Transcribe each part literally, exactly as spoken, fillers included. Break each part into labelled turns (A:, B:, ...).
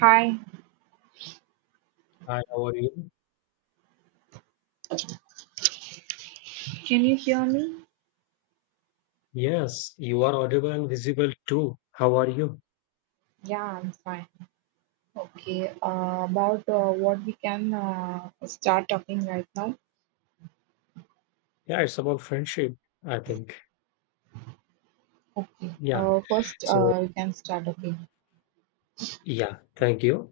A: Hi,
B: Hi, how are you?
A: can you hear me?
B: Yes, you are audible and visible too. How are you?
A: Yeah, I'm fine. Okay, uh, about uh, what we can uh, start talking right now.
B: Yeah, it's about friendship, I think.
A: Okay.
B: Yeah.
A: Uh, first,
B: So,
A: uh, we can start. Okay,
B: yeah, thank you.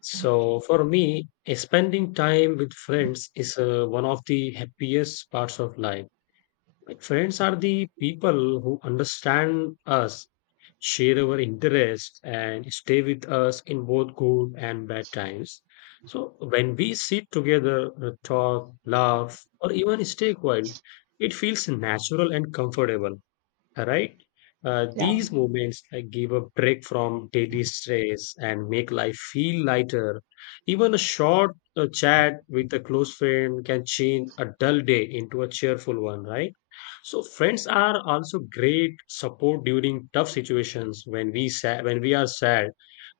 B: So, for me, eh, spending time with friends is uh, one of the happiest parts of life. Like friends are the people who understand us, share our interests, and stay with us in both good and bad times. So when we sit together, uh, talk, laugh, or even stay quiet, it feels natural and comfortable, right? Uh,
A: yeah.
B: these moments like give a break from daily stress and make life feel lighter. Even a short uh, chat with a close friend can change a dull day into a cheerful one, right? So friends are also great support during tough situations when we sa- when we are sad,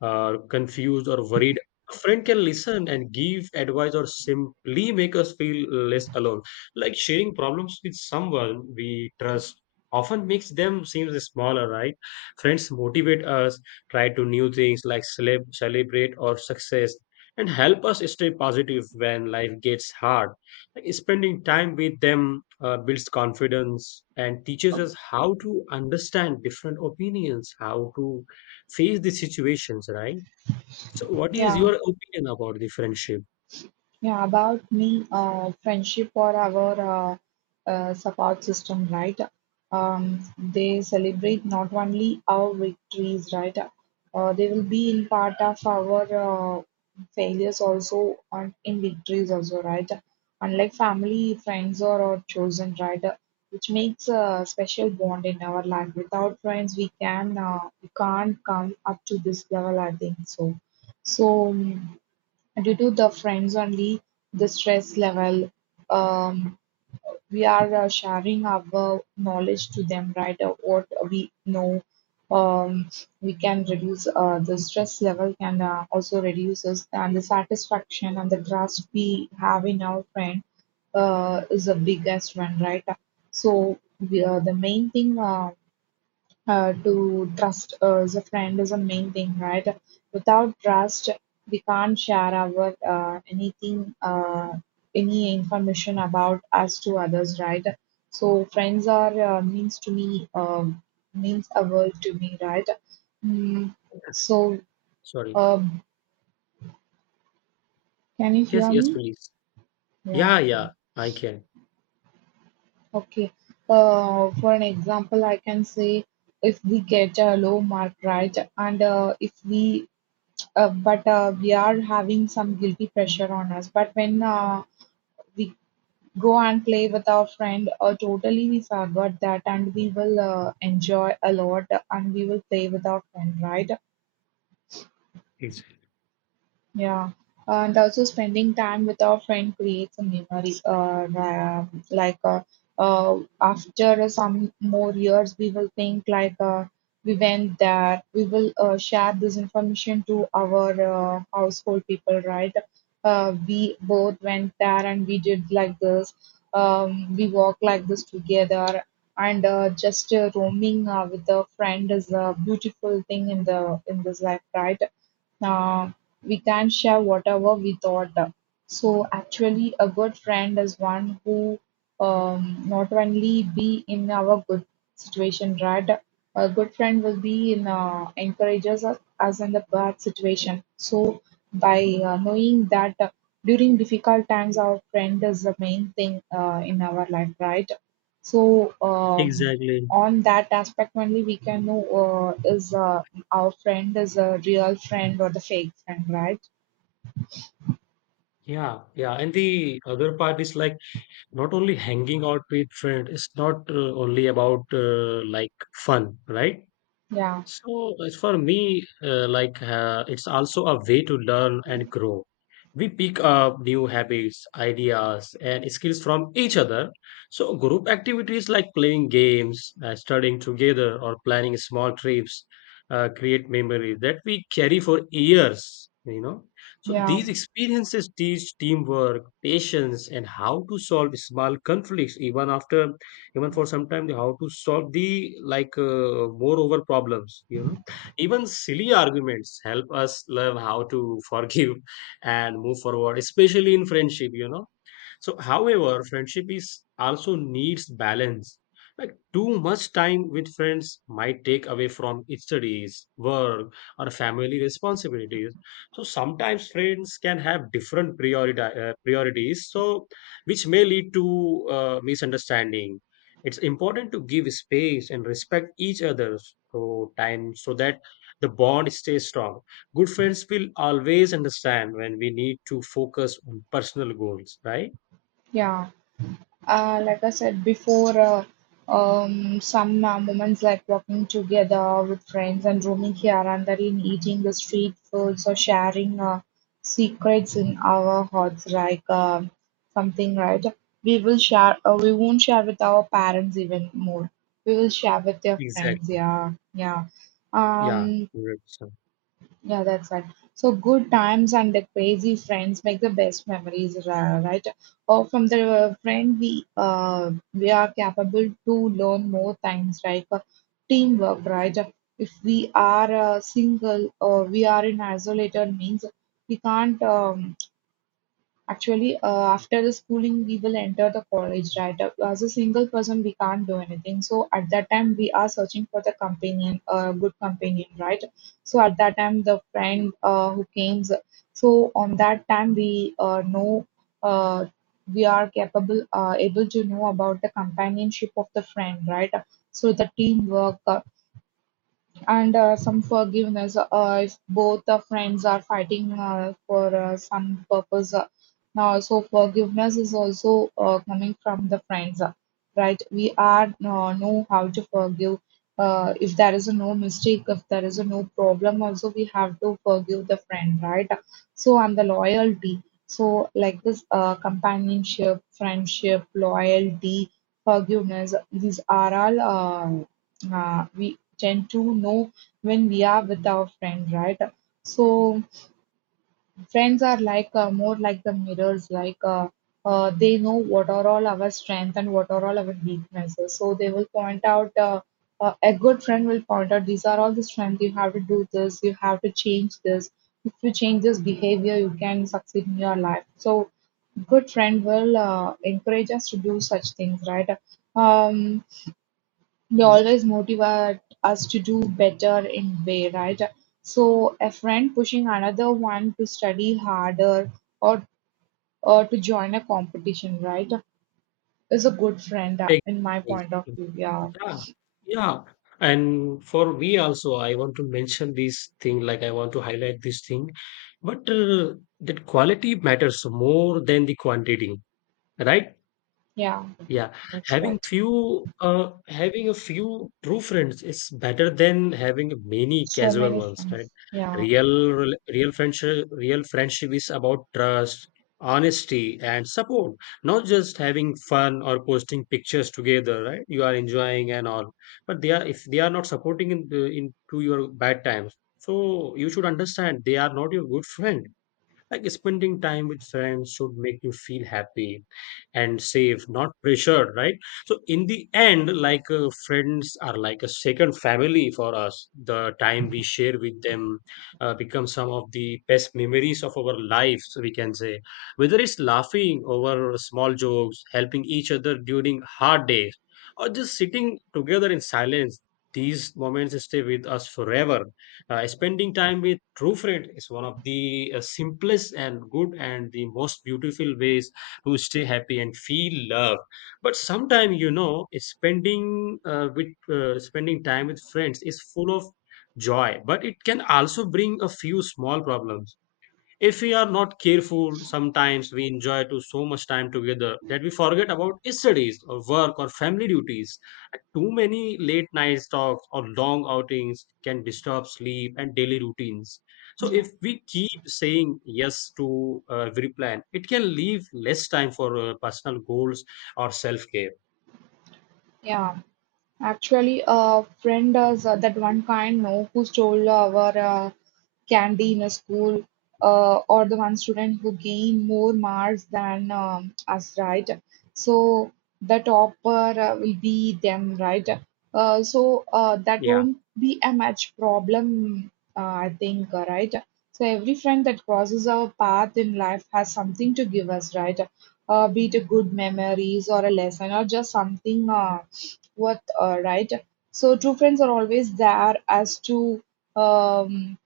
B: uh, confused or worried. A friend can listen and give advice or simply make us feel less alone. Like sharing problems with someone we trust often makes them seem smaller, right? Friends motivate us, try to new things like celeb- celebrate our success, and help us stay positive when life gets hard. Like, spending time with them uh, builds confidence and teaches us how to understand different opinions, how to face the situations, right? So, what is
A: Yeah.
B: your opinion about the friendship?
A: Yeah, about me, uh, friendship or our uh, uh, support system, right? Um, they celebrate not only our victories, right? Uh, they will be in part of our uh, failures also and in victories also, right? Unlike family, friends or our chosen, right? Which makes a special bond in our life. Without friends, we can uh, we can't come up to this level, I think so. So. um, Due to the friends only the stress level, um, we are uh, sharing our knowledge to them, right? Uh, what we know, um, we can reduce, uh, the stress level can uh, also reduces, and the satisfaction and the trust we have in our friend uh, is the biggest one, right? So we, uh, the main thing, uh, uh, to trust uh, as a friend is a main thing, right? Without trust, we can't share our uh, anything, uh, any information about us to others, right? So friends are uh, means to me, um, means a world to me, right? Mm, so
B: Sorry.
A: um, can you
B: Yes,
A: hear
B: yes,
A: me?
B: please.
A: Yeah.
B: Yeah, yeah, I can.
A: Okay. Uh, for an example, I can say if we get a low mark, right, and uh, if we uh, but uh, we are having some guilty pressure on us. But when uh, we go and play with our friend, uh, totally we forgot that, and we will uh, enjoy a lot, and we will play with our friend, right?
B: Ex-
A: Yeah, and also spending time with our friend creates a memory. Uh, ra- like uh, uh, after some more years, we will think like uh, we went there. We will uh, share this information to our uh, household people, right? Uh, we both went there and we did like this. Um, we walked like this together, and uh, just uh, roaming uh, with a friend is a beautiful thing in the in this life, right? Uh, we can't share whatever we thought. So actually, a good friend is one who, um, not only be in our good situation, right? A good friend will be in, uh, encourages us us in the bad situation. So by uh, knowing that uh, during difficult times, our friend is the main thing uh, in our life, right? So um,
B: Exactly.
A: on that aspect only we can know uh, is uh, our friend is a real friend or the fake friend, right?
B: Yeah, yeah. And the other part is like not only hanging out with friends, it's not uh, only about uh, like fun, right?
A: Yeah,
B: So as for me, uh, like uh, it's also a way to learn and grow. We pick up new habits, ideas, and skills from each other. So group activities like playing games, uh, studying together, or planning small trips uh, create memories that we carry for years. You know, so
A: yeah,
B: these experiences teach teamwork, patience, and how to solve small conflicts, even after even for some time the how to solve the like uh, more over problems, you know. Even silly arguments help us learn how to forgive and move forward, especially in friendship, you know. So, however, friendship is also needs balance. Like too much time with friends might take away from its studies, work, or family responsibilities. So sometimes friends can have different priority, uh, priorities, so which may lead to uh, misunderstanding. It's important to give space and respect each other's so time so that the bond stays strong. Good friends will always understand when we need to focus on personal goals, right?
A: yeah. Uh, like I said before, uh, um, some uh, moments like walking together with friends and roaming here and there, in eating the street foods or sharing uh, secrets in our hearts, like uh, something, right? We will share, uh, we won't share with our parents even more. We will share with their friends,
B: Exactly.
A: yeah, yeah.
B: Yeah,
A: Um,
B: correct. So,
A: yeah, that's right. So good times and the crazy friends make the best memories, ra- right? Or from the uh, friend we uh, we are capable to learn more things, right? Uh, teamwork, right? If we are uh, single or we are in isolated means, we can't, um, actually, uh, after the schooling, we will enter the college, right? Uh, as a single person, we can't do anything. So at that time, we are searching for the companion, a good companion, right? So at that time, the friend uh, who came. So on that time, we uh, know, uh, we are capable, uh, able to know about the companionship of the friend, right? So the teamwork. Uh, and uh, some forgiveness, uh, if both the friends are fighting uh, for uh, some purpose, uh, now so forgiveness is also uh, coming from the friends, uh, right? We are uh, know how to forgive. Uh, if there is a no mistake, if there is a no problem also, we have to forgive the friend, right? So and the loyalty. So like this, uh, companionship, friendship, loyalty, forgiveness, these are all uh, uh, we tend to know when we are with our friend, right? So friends are like uh, more like the mirrors, like uh, uh, they know what are all our strengths and what are all our weaknesses. So they will point out. Uh, uh, a good friend will point out these are all the strengths, you have to do this, you have to change this. If you change this behavior, you can succeed in your life. So good friend will uh, encourage us to do such things, right? um, they
B: m-
A: always motivate us to do better in way, right? So a friend pushing another one to study harder or or to join a competition, right, is a good friend uh, in my
B: exactly.
A: point of
B: Exactly.
A: view, yeah.
B: Yeah, yeah. And for me also, I want to mention this thing, like I want to highlight this thing, but uh, that quality matters more than the quantity, right?
A: Yeah,
B: Yeah,
A: that's
B: having
A: right.
B: few, uh, having a few true friends is better than having many
A: So
B: casual
A: many
B: ones, right?
A: friends, yeah.
B: Real, rel- real friendship, real friendship is about trust, honesty, and support, not just having fun or posting pictures together, right? You are enjoying and all, but they are if they are not supporting in, the- into your bad times, so you should understand they are not your good friend. Like spending time with friends should make you feel happy and safe, not pressured, right? So in the end, like uh, friends are like a second family for us. The time we share with them uh, becomes some of the best memories of our lives. We can say, whether it's laughing over small jokes, helping each other during hard days, or just sitting together in silence. These moments stay with us forever. uh, spending time with true friend is one of the uh, simplest and good and the most beautiful ways to stay happy and feel love. But sometimes, you know, spending uh, with uh, spending time with friends is full of joy, but it can also bring a few small problems if we are not careful. Sometimes we enjoy to so much time together that we forget about studies or work or family duties. And too many late night talks or long outings can disturb sleep and daily routines. So if we keep saying yes to uh, every plan, it can leave less time for uh, personal goals or self care.
A: Yeah. Actually, a friend does uh, that one kind, no, who stole our uh, candy in a school, uh, or the one student who gained more marks than um, us, right? So the topper uh, will be them, right? Uh, so uh, that
B: Yeah.
A: won't be a much problem, uh, I think, uh, right? So every friend that crosses our path in life has something to give us, right? Uh, be it a good memories or a lesson or just something. Uh, worth, uh, right? So true friends are always there as to, um,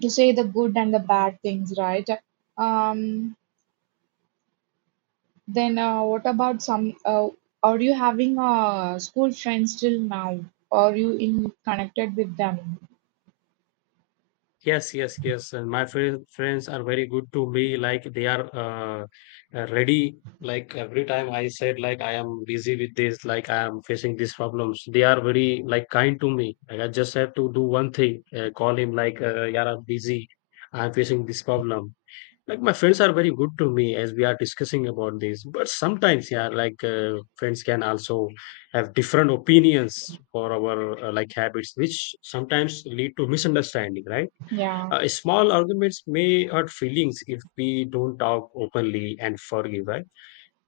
A: to say the good and the bad things, right? Um, then uh, what about some? Uh, are you having uh, school friends till now? Are you in connected with them?
B: Yes, yes, yes. And my fri- friends are very good to me. Like they are uh, uh, ready. Like every time I said, like I am busy with this, like I am facing these problems. They are very like kind to me. Like I just have to do one thing. Uh, call him like, uh, yeah, I'm busy. I'm facing this problem. Like my friends are very good to me as we are discussing about this. But sometimes, yeah, like uh, friends can also have different opinions for our uh, like habits, which sometimes lead to misunderstanding, right?
A: Yeah,
B: Uh, small arguments may hurt feelings if we don't talk openly and forgive, right?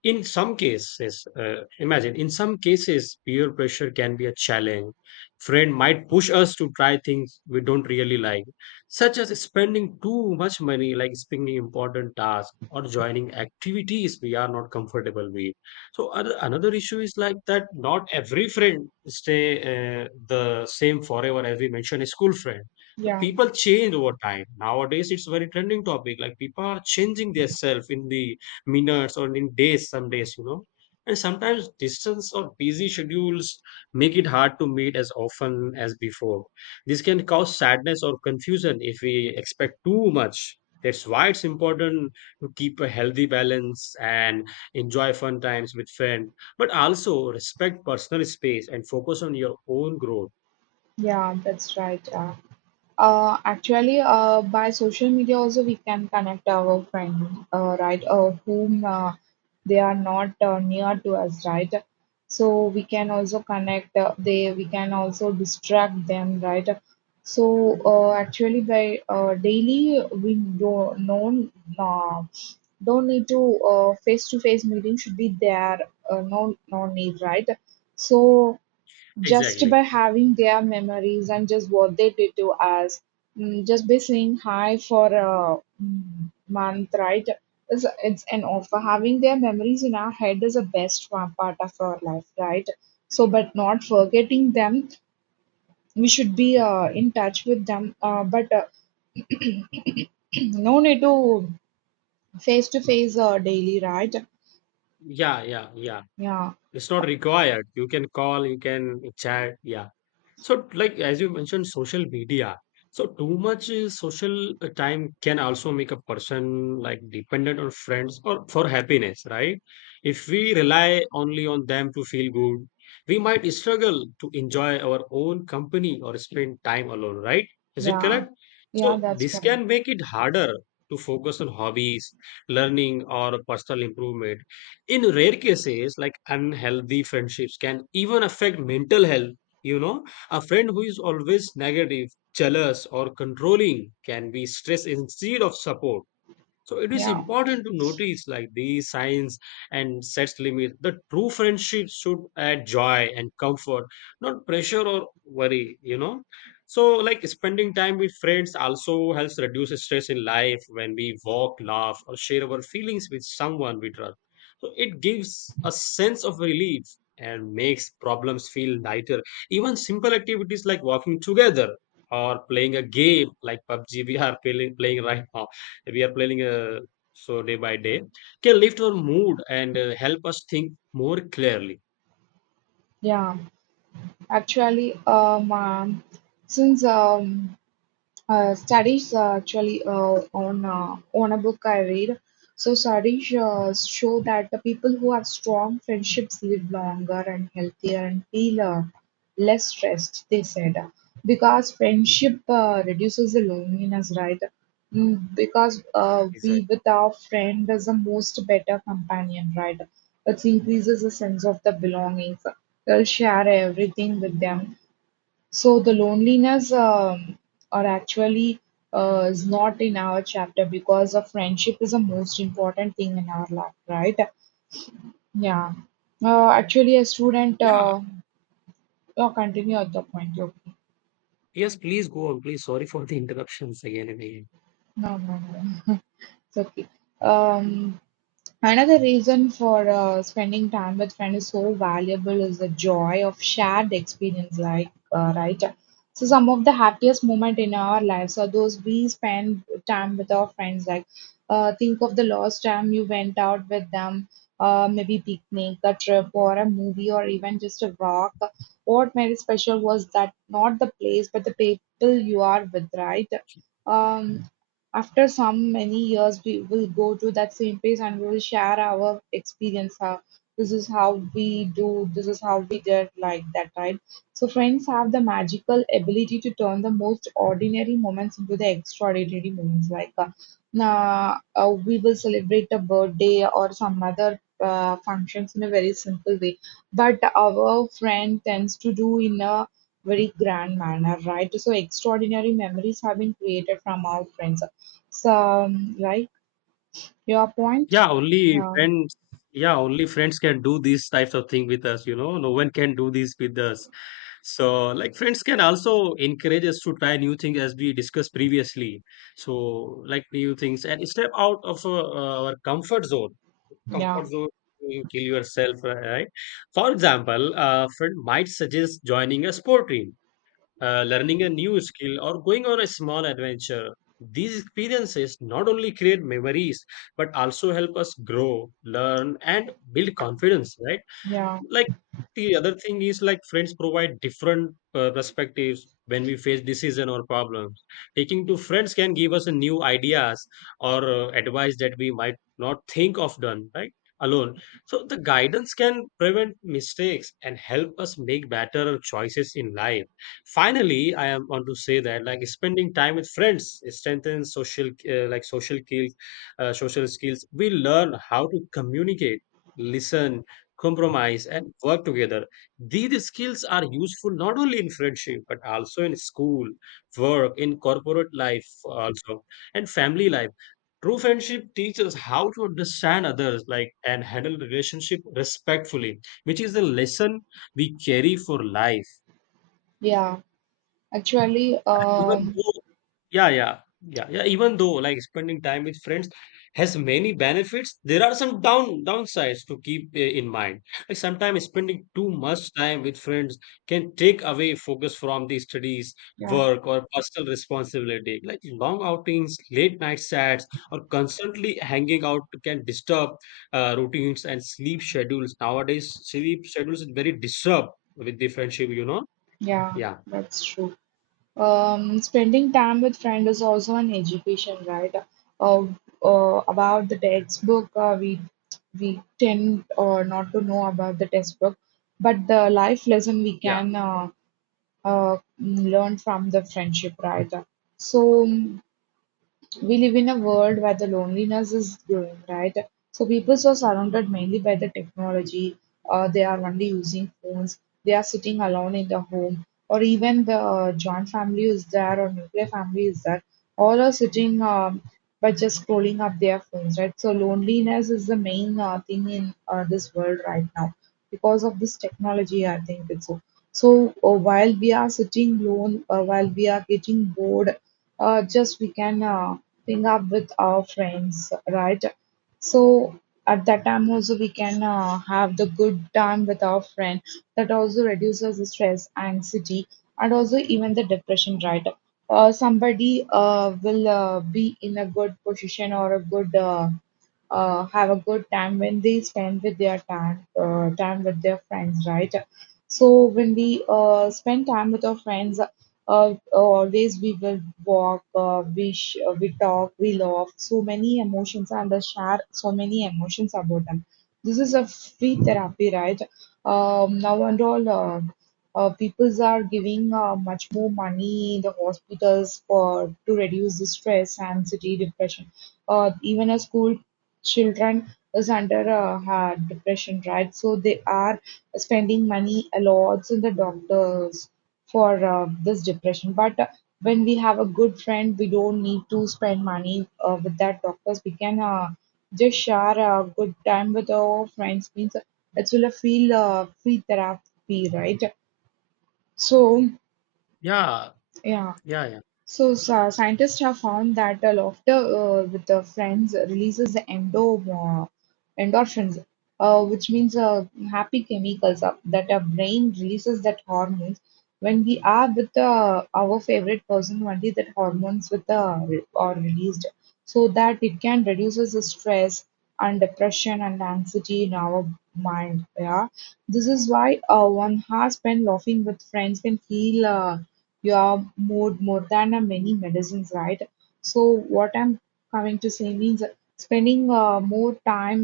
B: In some cases, uh, imagine, in some cases, peer pressure can be a challenge. Friend might push us to try things we don't really like, such as spending too much money, like spending important tasks or joining activities we are not comfortable with. So other, another issue is like that not every friend stay uh, the same forever, as we mentioned a school friend. So
A: yeah,
B: people change over time. Nowadays, it's very trending topic. Like people are changing their self in the minutes or in days, some days, you know. And sometimes distance or busy schedules make it hard to meet as often as before. This can cause sadness or confusion if we expect too much. That's why it's important to keep a healthy balance and enjoy fun times with friends, but also respect personal space and focus on your own growth.
A: yeah. That's right. Yeah. Uh, actually, uh, by social media also we can connect our friends, uh, right, uh, whom uh, they are not uh, near to us, right? So we can also connect. Uh, they we can also distract them, right? So uh, actually, by uh, daily we don't know, uh, don't need to uh, face to face meeting should be there. Uh, no no need, right? So just
B: Exactly.
A: by having their memories and just what they did to us, mm, just by saying hi for a mm, month, right? It's, it's an offer. Having their memories in our head is the best one part of our life, right? So, but not forgetting them, we should be uh, in touch with them. Uh, but uh, no need to face to face uh, daily, right?
B: Yeah, yeah, yeah,
A: Yeah,
B: it's not required. You can call, you can chat. Yeah. So, like as you mentioned, social media. So, too much uh, social uh, time can also make a person like dependent on friends or for happiness, right? If we rely only on them to feel good, we might struggle to enjoy our own company or spend time alone, right? Is it
A: yeah,
B: correct? So,
A: yeah. That's
B: this
A: correct.
B: can make it harder to focus on hobbies, learning, or personal improvement. In rare cases, like unhealthy friendships can even affect mental health, you know, a friend who is always negative, jealous, or controlling can be stressed instead of support. So it is
A: Yeah,
B: important to notice like these signs and sets limits. The true friendship should add joy and comfort, not pressure or worry, you know. So like spending time with friends also helps reduce stress in life when we walk, laugh, or share our feelings with someone we trust. So it gives a sense of relief and makes problems feel lighter. Even simple activities like walking together or playing a game like pub g we are playing, playing right now, we are planning uh, so day by day, can lift our mood and uh, help us think more clearly.
A: yeah. Actually, um. um, since um, Uh, studies uh, actually uh, on uh, on a book I read. So studies uh, show that the people who have strong friendships live longer and healthier and feel uh, less stressed. They said, because friendship uh, reduces the loneliness, right? Mm, because uh,
B: Exactly.
A: we with our friend is the most better companion, right? It increases the sense of the belongings. They'll share everything with them, so the loneliness, um, are actually uh, is not in our chapter, because a friendship is the most important thing in our life, right? Yeah. Uh, actually, a student
B: Yeah,
A: uh, uh, continue at the point. Okay.
B: yes please, go on please, sorry for the interruptions again and again.
A: No, no, no. It's okay. Um, another reason for uh, spending time with friends is so valuable is the joy of shared experience, like, uh, right? So, some of the happiest moment in our lives are those we spend time with our friends. Like, uh, think of the last time you went out with them, uh, maybe picnic, a trip, or a movie, or even just a walk. What made it special was that not the place, but the people you are with, right? Um, after some many years, we will go to that same place and we will share our experience. How this is how we do, this is how we did, like that, right? So, friends have the magical ability to turn the most ordinary moments into the extraordinary moments. Like, uh, na- uh, we will celebrate a birthday or some other uh, functions in a very simple way, but our friend tends to do in a very grand manner, right? So extraordinary memories have been created from our friends. So, um, right, your point.
B: Yeah, only
A: Yeah,
B: friends, yeah only friends can do these types of thing with us, you know, no one can do this with us. So like friends can also encourage us to try new things as we discussed previously. So, like new things and step out of uh, our comfort zone
A: yeah,
B: comfort zone You kill yourself, right? For example, a friend might suggest joining a sport team, uh, learning a new skill, or going on a small adventure. These experiences not only create memories but also help us grow, learn, and build confidence, right?
A: yeah,
B: Like, the other thing is like friends provide different uh, perspectives when we face decision or problems. Taking to friends can give us a new ideas or uh, advice that we might not think of done right alone. So the guidance can prevent mistakes and help us make better choices in life. Finally, I am want to say that like spending time with friends strengthens social uh, like social skills, uh, social skills. We learn how to communicate, listen, compromise, and work together. These skills are useful not only in friendship but also in school, work, in corporate life also, and family life. True friendship teaches how to understand others like and handle relationship respectfully, which is a lesson we carry for life.
A: yeah. Actually,
B: Even
A: um,
B: though Yeah, yeah, yeah, yeah. Even though like spending time with friends has many benefits, there are some down downsides to keep uh, in mind. Like sometimes spending too much time with friends can take away focus from the studies,
A: yeah,
B: work, or personal responsibility. Like long outings, late night chats, or constantly hanging out can disturb uh, routines and sleep schedules. Nowadays, sleep schedules is very disturbed with the friendship. You know?
A: yeah,
B: Yeah,
A: that's true. Um, spending time with friends is also an education, right? Uh, uh, about the textbook, uh, we we tend uh, not to know about the textbook, but the life lesson we
B: yeah,
A: can uh, uh, learn from the friendship, right? So we live in a world where the loneliness is growing, right? So people are surrounded mainly by the technology. Uh, they are only using phones. They are sitting alone in the home, or even the uh, joint family is there or nuclear family is there. All are sitting, um, by just scrolling up their phones, right? So loneliness is the main uh, thing in uh, this world right now because of this technology. I think it's so. So uh, while we are sitting alone, uh, while we are getting bored, uh, just we can uh, ping up with our friends, right? So at that time also we can uh, have the good time with our friend. That also reduces the stress, anxiety, and also even the depression, right? Uh, somebody uh, will uh, be in a good position or a good uh, uh, have a good time when they spend with their time uh, time with their friends, right? So when we uh, spend time with our friends, uh, oh, always we will walk, uh, we sh- uh, we talk, we laugh. So many emotions and uh, share so many emotions about them. This is a free therapy, right? Um, now and all, uh, uh, peoples are giving uh, much more money in the hospitals for to reduce the stress, anxiety, depression. Uh, even a school children is under uh, hard depression, right? So they are spending money a lot in the doctors for uh, this depression. But uh, when we have a good friend, we don't need to spend money uh, with that doctors. We can uh, just share a good time with our friends. Means it will a feel uh, free therapy, right? So
B: yeah,
A: yeah.
B: yeah, yeah,
A: So, sci- scientists have found that uh, laughter uh, with the friends releases the endo, uh, endorphins, uh, which means uh, happy chemicals uh, that our brain releases that hormones. When we are with uh, our favorite person, only that hormones with uh, re- are released, so that it can reduces the stress and depression and anxiety in our mind. Yeah, this is why uh, one has spent laughing with friends can feel. Uh, you are more more than a many medicines, right? So what I'm coming to say means spending uh, more time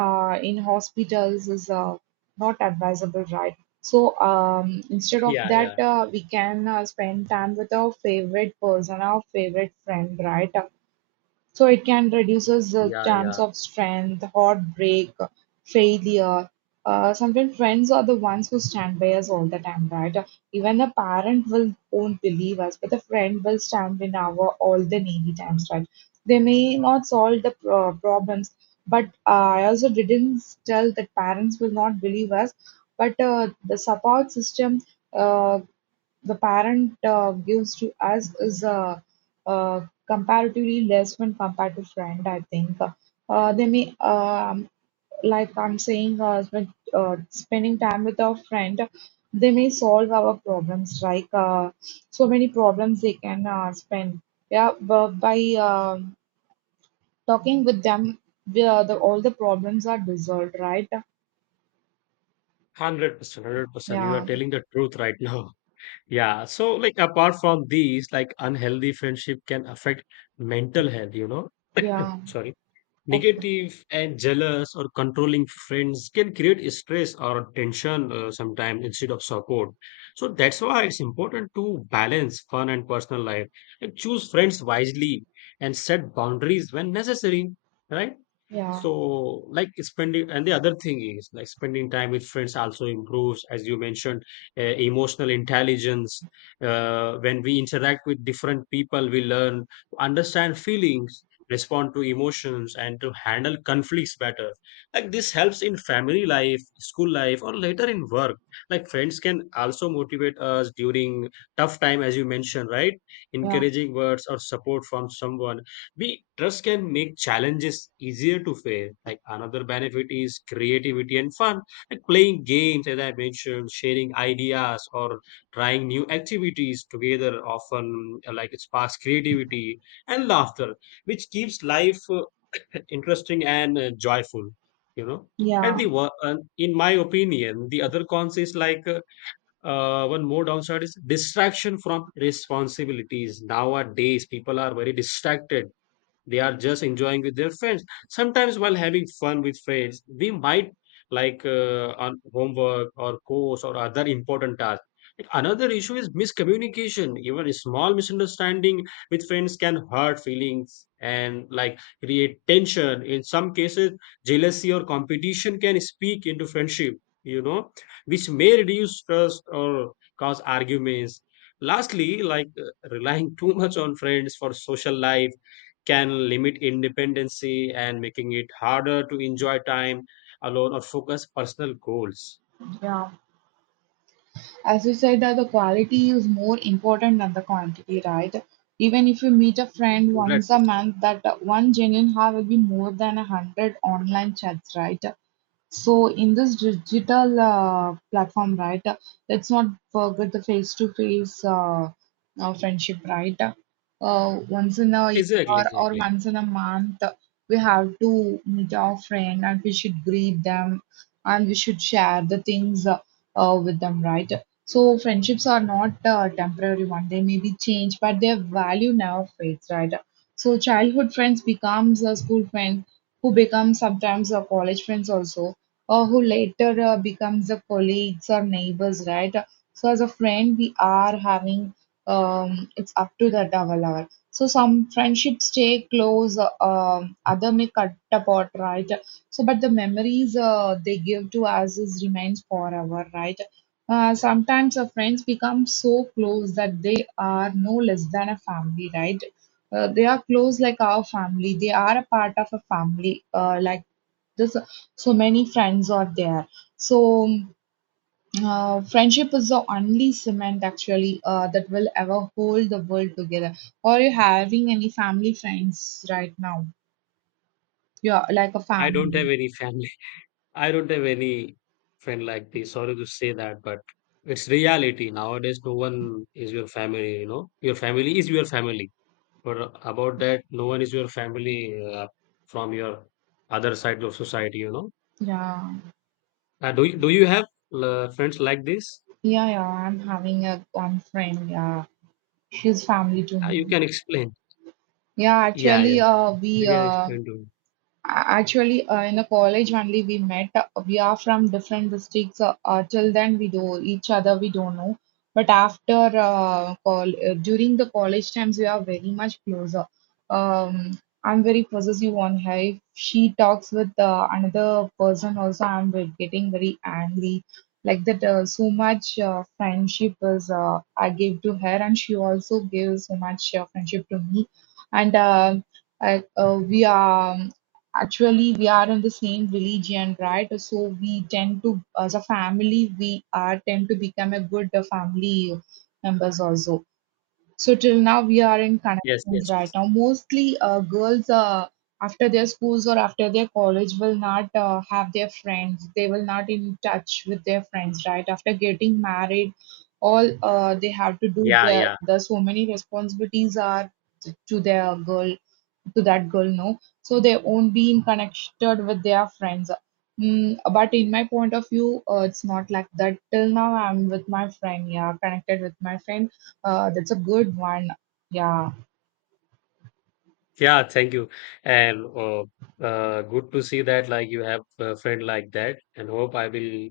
A: uh, in hospitals is uh, not advisable, right? So um, instead of
B: yeah,
A: that
B: yeah,
A: uh, we can uh, spend time with our favorite person, our favorite friend, right? So it can reduces the
B: yeah.
A: chance
B: Yeah.
A: of strength, heartbreak, failure. Uh, sometimes friends are the ones who stand by us all the time, right? Even a parent will won't believe us, but the friend will stand in our all the needy times, right? They may not solve the pro- problems, but uh, I also didn't tell that parents will not believe us. But uh, the support system uh the parent uh, gives to us is uh, uh, comparatively less when compared to friend, I think. Uh, they may, um, like I'm saying, uh, when, uh, spending time with our friend, they may solve our problems, like uh, so many problems they can uh, spend. Yeah, but by uh, talking with them, the, the all the problems are dissolved, right?
B: one hundred percent, one hundred percent. You are
A: Yeah,
B: telling the truth right now. Yeah. So, like, apart from these, like, unhealthy friendship can affect mental health, you know?
A: yeah,
B: Sorry.
A: okay,
B: Negative and jealous or controlling friends can create stress or tension uh, sometimes instead of support. So, that's why it's important to balance fun and personal life and choose friends wisely and set boundaries when necessary, right?
A: yeah,
B: So, like spending, and the other thing is like spending time with friends also improves, as you mentioned, uh, emotional intelligence. Uh, when we interact with different people, we learn to understand feelings, respond to emotions, and to handle conflicts better. Like this helps in family life, school life, or later in work. Like friends can also motivate us during tough time, as you mentioned, right?
A: yeah,
B: Encouraging words or support from someone we trust can make challenges easier to face. Like another benefit is creativity and fun. Like playing games, as I mentioned, sharing ideas or trying new activities together often uh, like it sparks creativity and laughter, which keeps life uh, interesting and uh, joyful. You know. And
A: yeah,
B: the wo- and in my opinion, the other cons is like uh, uh, one more downside is distraction from responsibilities. Nowadays, people are very distracted, they are just enjoying with their friends. Sometimes while having fun with friends we might like, uh, on homework or course or other important tasks. Like, another issue is miscommunication. Even a small misunderstanding with friends can hurt feelings and like create tension. In some cases jealousy or competition can speak into friendship, you know, which may reduce trust or cause arguments. Lastly, like, uh, relying too much on friends for social life can limit independency and making it harder to enjoy time alone or focus personal goals.
A: yeah. As you said that the quality is more important than the quantity, right? Even if you meet a friend
B: Right,
A: once a
B: Christian?
A: month, that uh, one genuine heart will be more than a hundred online chats, right? So in this digital uh, platform, right, uh, let's not forget the face-to-face uh, uh, friendship, right? Uh, once in a
B: Exactly,
A: year or
B: exactly.
A: once in a month, we have to meet our friend and we should greet them and we should share the things uh, uh, with them, right? So friendships are not uh, temporary one; they may be changed, but their value never fades, right? So childhood friends becomes a school friend who becomes sometimes a college friends also or who later uh, becomes a colleagues or neighbors, right? So as a friend, we are having um, it's up to that our level. So some friendships stay close, uh, um, other may cut apart, right? So but the memories uh, they give to us is remains forever, right? Uh, sometimes our friends become so close that they are no less than a family, right? Uh, they are close like our family. They are a part of a family, uh, like this, so many friends are there. So uh, friendship is the only cement actually uh, that will ever hold the world together. Are you having any family friends right now? Yeah, like a
B: I don't
A: family.
B: have any family. I don't have any friend like this. Sorry to say that, but it's reality nowadays. No one is your family. You know, your family is your family. But about that, no one is your family, uh, from your other side of society. You know,
A: Yeah,
B: uh, do you, do you have uh, friends like this?
A: yeah, yeah, I'm having a one friend. Yeah, she's family to
B: Uh, you
A: me.
B: can explain.
A: Yeah,
B: Yeah,
A: actually,
B: yeah.
A: uh, we
B: You can
A: uh,
B: explain to me.
A: A- Actually, uh, in a college only we met. Uh, We are from different districts. Uh, uh, till then, we do each other. We don't know. But after uh, call uh, during the college times, we are very much closer. Um, I'm very possessive on her. If she talks with uh, another person, also I'm ve- getting very angry. Like that, uh, so much uh, friendship is uh, I gave to her, and she also gave so much uh, friendship to me. And um, I, uh, we are. um, Actually, we are in the same religion, right? So we tend to, as a family, we are tend to become a good uh, family members also. So till now we are in
B: Yes,
A: connections right
B: yes.
A: now. Mostly uh, girls uh, after their schools or after their college will not uh, have their friends. They will not in touch with their friends right after getting married. All uh, they have to do
B: Yeah,
A: their
B: yeah.
A: the so many responsibilities are t- to their girl to that girl, no. So they won't be in connected with their friends. Mm, but in my point of view, uh, it's not like that. Till now, I'm with my friend. Yeah, connected with my friend, uh, that's a good one. Yeah,
B: Yeah, thank you. And uh, uh, good to see that like you have a friend like that, and hope I will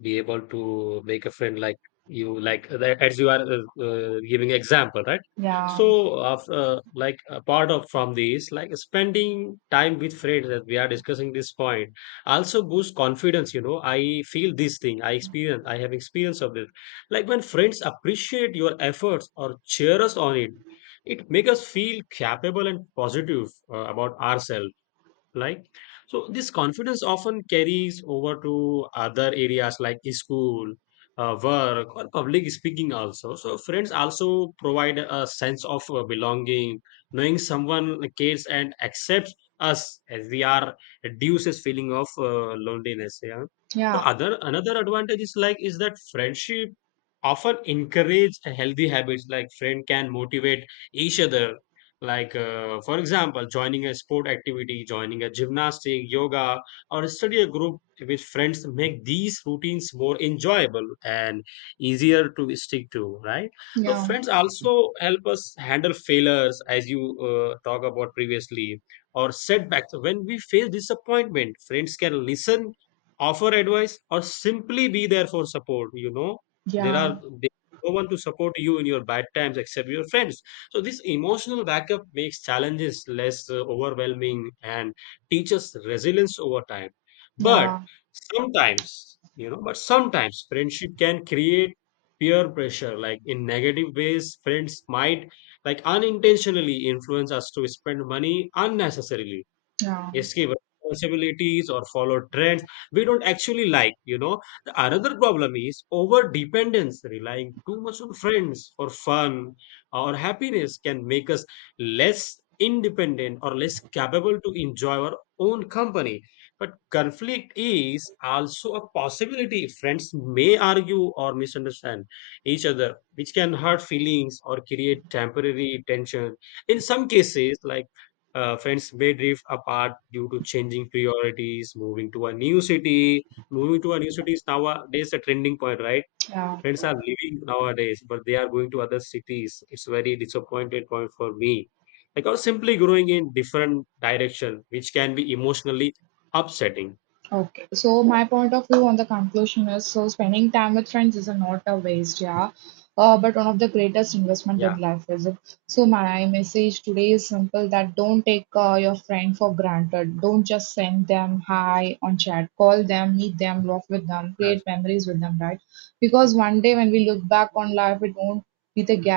B: be able to make a friend like you, like uh, the- as you are uh, uh, giving example, right?
A: yeah,
B: So after uh, like apart of from these, like spending time with friends that we are discussing, this point also boosts confidence, you know. I feel this thing, I experience I have experience of this, like when friends appreciate your efforts or cheer us on, it it makes us feel capable and positive uh, about ourselves. Like, so this confidence often carries over to other areas like school, uh, work, or public speaking also. So friends also provide a sense of uh, belonging. Knowing someone cares and accepts us as we are reduces feeling of uh, loneliness, yeah. So
A: yeah,
B: other another advantage is like is that friendship often encourage healthy habits. Like friend can motivate each other, like, uh, for example, joining a sport activity, joining a gymnastic, yoga, or study a group with friends make these routines more enjoyable and easier to stick to, right? So,
A: yeah,
B: friends also help us handle failures, as you uh, talk about previously, or setbacks. When we face disappointment, friends can listen, offer advice, or simply be there for support. You know, there
A: yeah,
B: are there is no one to support you in your bad times except your friends. So, this emotional backup makes challenges less uh, overwhelming and teaches resilience over time. But
A: yeah,
B: sometimes, you know, but sometimes friendship can create peer pressure. Like in negative ways, friends might like unintentionally influence us to spend money unnecessarily,
A: yeah,
B: escape responsibilities, or follow trends we don't actually like, you know. The another problem is over dependence, relying too much on friends for fun or happiness can make us less independent or less capable to enjoy our own company. But conflict is also a possibility. Friends may argue or misunderstand each other, which can hurt feelings or create temporary tension. In some cases like, uh, friends may drift apart due to changing priorities, moving to a new city. Moving to a new city is nowadays a trending point, right?
A: yeah.
B: Friends are leaving nowadays, but they are going to other cities. It's very disappointed point for me. Like or simply growing in different direction, which can be emotionally upsetting.
A: Okay. So my point of view on the conclusion is, so spending time with friends is a not a waste, yeah. Uh, but one of the greatest investment
B: Yeah.
A: in life is it. So my message today is simple, that don't take uh, your friend for granted. Don't just send them hi on chat. Call them, meet them, laugh with them, create memories with them, right? Because one day when we look back on life, it won't be the